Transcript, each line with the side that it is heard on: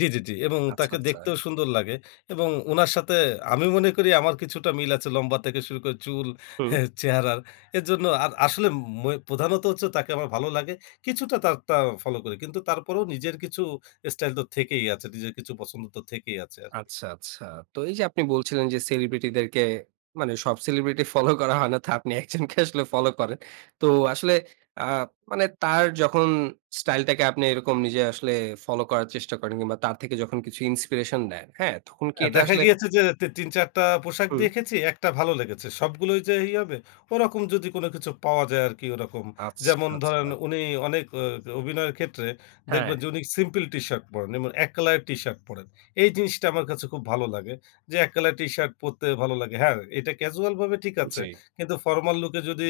left: জি, জি, জি। এবং
right: আচ্ছা,
left: তাকে
right: আচ্ছা।
left: দেখতেও সুন্দর লাগে এবং উনার সাথে আমি মনে করি আমার কিছুটা মিল আছে লম্বা থেকে শুরু করে চুল
right: হুম।
left: হ্যাঁ চেহারার। এরজন্য আর ম আসলে প্রধানত হচ্ছে তাকে আমার ভালো লাগে। কিছুটা তার তারটা ফলো করি। কিন্তু তারপরেও নিজের কিছু স্টাইল তো থেকেই আছে। নিজের কিছু পছন্দ তো থেকেই আছে আরকি।
right: আচ্ছা, আচ্ছা। তো এইযে আপনি বলছিলেন যে celebrity দেরকে মানে সব celebrity ফলো করা হয় না তো আপনি একজনকে আসলে ফলো করেন। তো আসলে আ মানে তার যখন স্টাইলটাকে আপনি এরকম নিজে আসলে ফলো করার চেষ্টা করেন কিংবা তার থেকে যখন কিছু inspiration নেন। হ্যাঁ? তখন কি
left: আ
right: এটা
left: দেখা
right: আসলে
left: গিয়েছে যে তি ৩, ৪ টা পোশাক
right: হুম।
left: দেখেছি, একটা ভালো লেগেছে। সবগুলোই যে ই হবে ওরকম যদি কোন কিছু পাওয়া যায় আরকি ওরকম।
right: আচ্ছা,
left: যেমন ধরেন
right: আচ্ছা।
left: উনি অনেক অ অ অভিনয়ের ক্ষেত্রে দেখবেন
right: হ্যাঁ।
left: যে উনি সিম্পেল টি-শার্ট পরেন। এবং ১ কলার টি-শার্ট পরেন। এই জিনিসটা আমার কাছে খুব ভালো লাগে। যে এক কালার টি-শার্ট পরতে ভালো লাগে। হ্যাঁ এটা casual ভাবে ঠিক আছে।
right: জি।
left: কিন্তু formal look এ যদি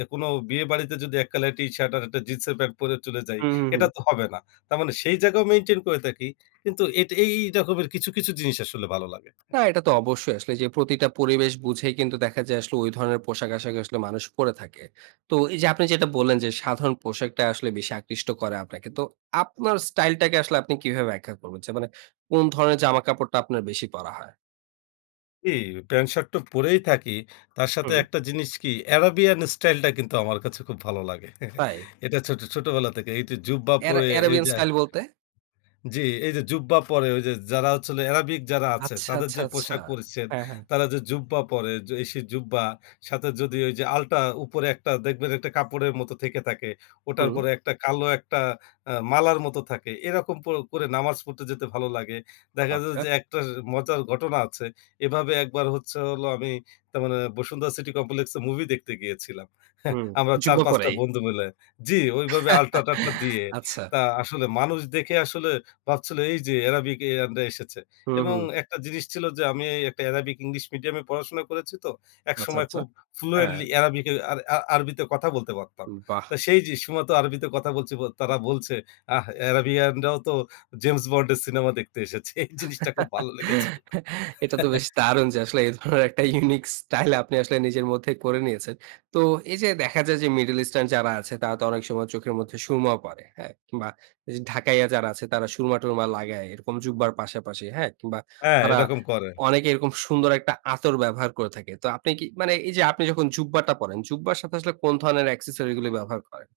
left: এ কোন বিয়ে বাড়িতে যদি ১ কালারের টি-শার্ট আর ১ টা জিন্সের প্যান্ট পরে চলে যাই
right: হু, হু,
left: এটা
right: হুম।
left: তো হবে না। তার মানে সেই জায়গাও maintain করে থাকি। কিন্তু এটি এই এই রকমের কিছু, কিছু জিনিস আসলে ভালো লাগে।
right: না, এটা তো অবশ্যই আসলে যে প্রতিটা পরিবেশ বুঝেই কিন্তু দেখা যায় আসলে ঐ ধরনের পোশাক-আশাক আসলে মানুষ পরে থাকে। তো এইযে আপনি যেটা বললেন যে সাধারণ পোশাকটা আসলে বেশি আকৃষ্ট করে আপনাকে। তো আপনার স্টাইলটাকে আসলে আপনি কিভাবে ব্যাখ্যা করবেন? মানে কোন ধরনের জামাকাপড়টা আপনার বেশি পরা হয়?
left: এই প্যান্ট শার্টটা পরেই থাকি। তার সাথে
right: হুম।
left: একটা জিনিস কি আরাবিয়ান স্টাইলটা কিন্তু আমার কাছে খুব ভালো লাগে।
right: তাই।
left: এটা ছোট ছোটবেলা থেকে এইটা জুব্বা
right: এরা
left: পরে
right: এরাবিয়ান
left: এইযে
right: স্টাইল বলতে?
left: জি, এইযে জুব্বা পরে ঐযে যারা হচ্ছে হল এরাবিক যারা আছে
right: আচ্ছা,
left: তাদের
right: আচ্ছা,
left: যে
right: আচ্ছা।
left: পোশাক পরিচ্চছেদ
right: হ্যাঁ, হ্যাঁ।
left: তারা যে জুব্বা পরে, এই সে জুব্বা সাথে যদি ওইযে আল্টা উপরে একটা দেখবেন একটা কাপড়ের মতো থেকে থাকে। ওটার
right: হুম।
left: পরে একটা কালো একটা আ মালার মতো থাকে। এরকম করে করে নামাজ পড়তে যেতে ভালো লাগে। দেখা যায়
right: আচ্ছা।
left: যে একটা মজার ঘটনা আছে। এভাবে একবার হচ্ছে হলো আমি তার মানে বসুন্ধরা সিটি কমপ্লেক্সে মুভি দেখতে গিয়েছিলাম।
right: হুম,
left: আমরা চার,
right: জুব্বা
left: পাঁচ টা
right: পরাই।
left: বন্ধু মিলে জি ঐ ভাবে আল্টা টাল্টা দিয়ে
right: আচ্ছা।
left: তা আসলে মানুষ দেখে আসলে ভাবছিল এইযে এরাবিকইয়ানরা এসেছে।
right: হুম,
left: এবং
right: হুম।
left: একটা জিনিস ছিল যে আমি এই একটা আরাবিক ইংলিশ মিডিয়ামে পড়াশোনা করেছি তো।
right: আচ্ছা,
left: একসময়
right: আচ্ছা।
left: খুব
right: হ্যাঁ।
left: fluently এরাবিক আর আর আরবিতে কথা বলতে পারতাম।
right: উ বাহ!
left: তো সেই যে সময় তো আরবিতে কথা বলছি ব তারা বলছে, "আ এরাবিয়ানরাও তো জেমস বন্ড এর সিনেমা দেখতে এসেছে।" এই জিনিসটা খুব ভালো লেগেছিল।
right: এটা তো বেশ দারুণ যে আসলে এই ধরনের একটা unique স্টাইল আপনি আসলে নিজের মধ্যে করে নিয়েছেন। তো এইযে দেখা যায় যে middle eastern যারা আছে তারা তো অনেক সময় চোখের মধ্যে সুরমাও পরে। হ্যাঁ? কিংবা ঐযে ঢাকাইয়া যারা আছে তারা সুরমা-টুরমা লাগায় এরকম জুব্বা র পাশাপাশি, হ্যাঁ? কিংবা
left: হ্যাঁ,
right: তারা
left: এরকম করে।
right: অনেকে এরকম সুন্দর একটা আতর ব্যবহার করে থাকে। তো আপনি কি মানে এইযে আপনি যখন জুব্বা টা পড়েন, জুব্বা র সাথে আসলে কোন ধরনের accessory গুলো ব্যবহার করেন?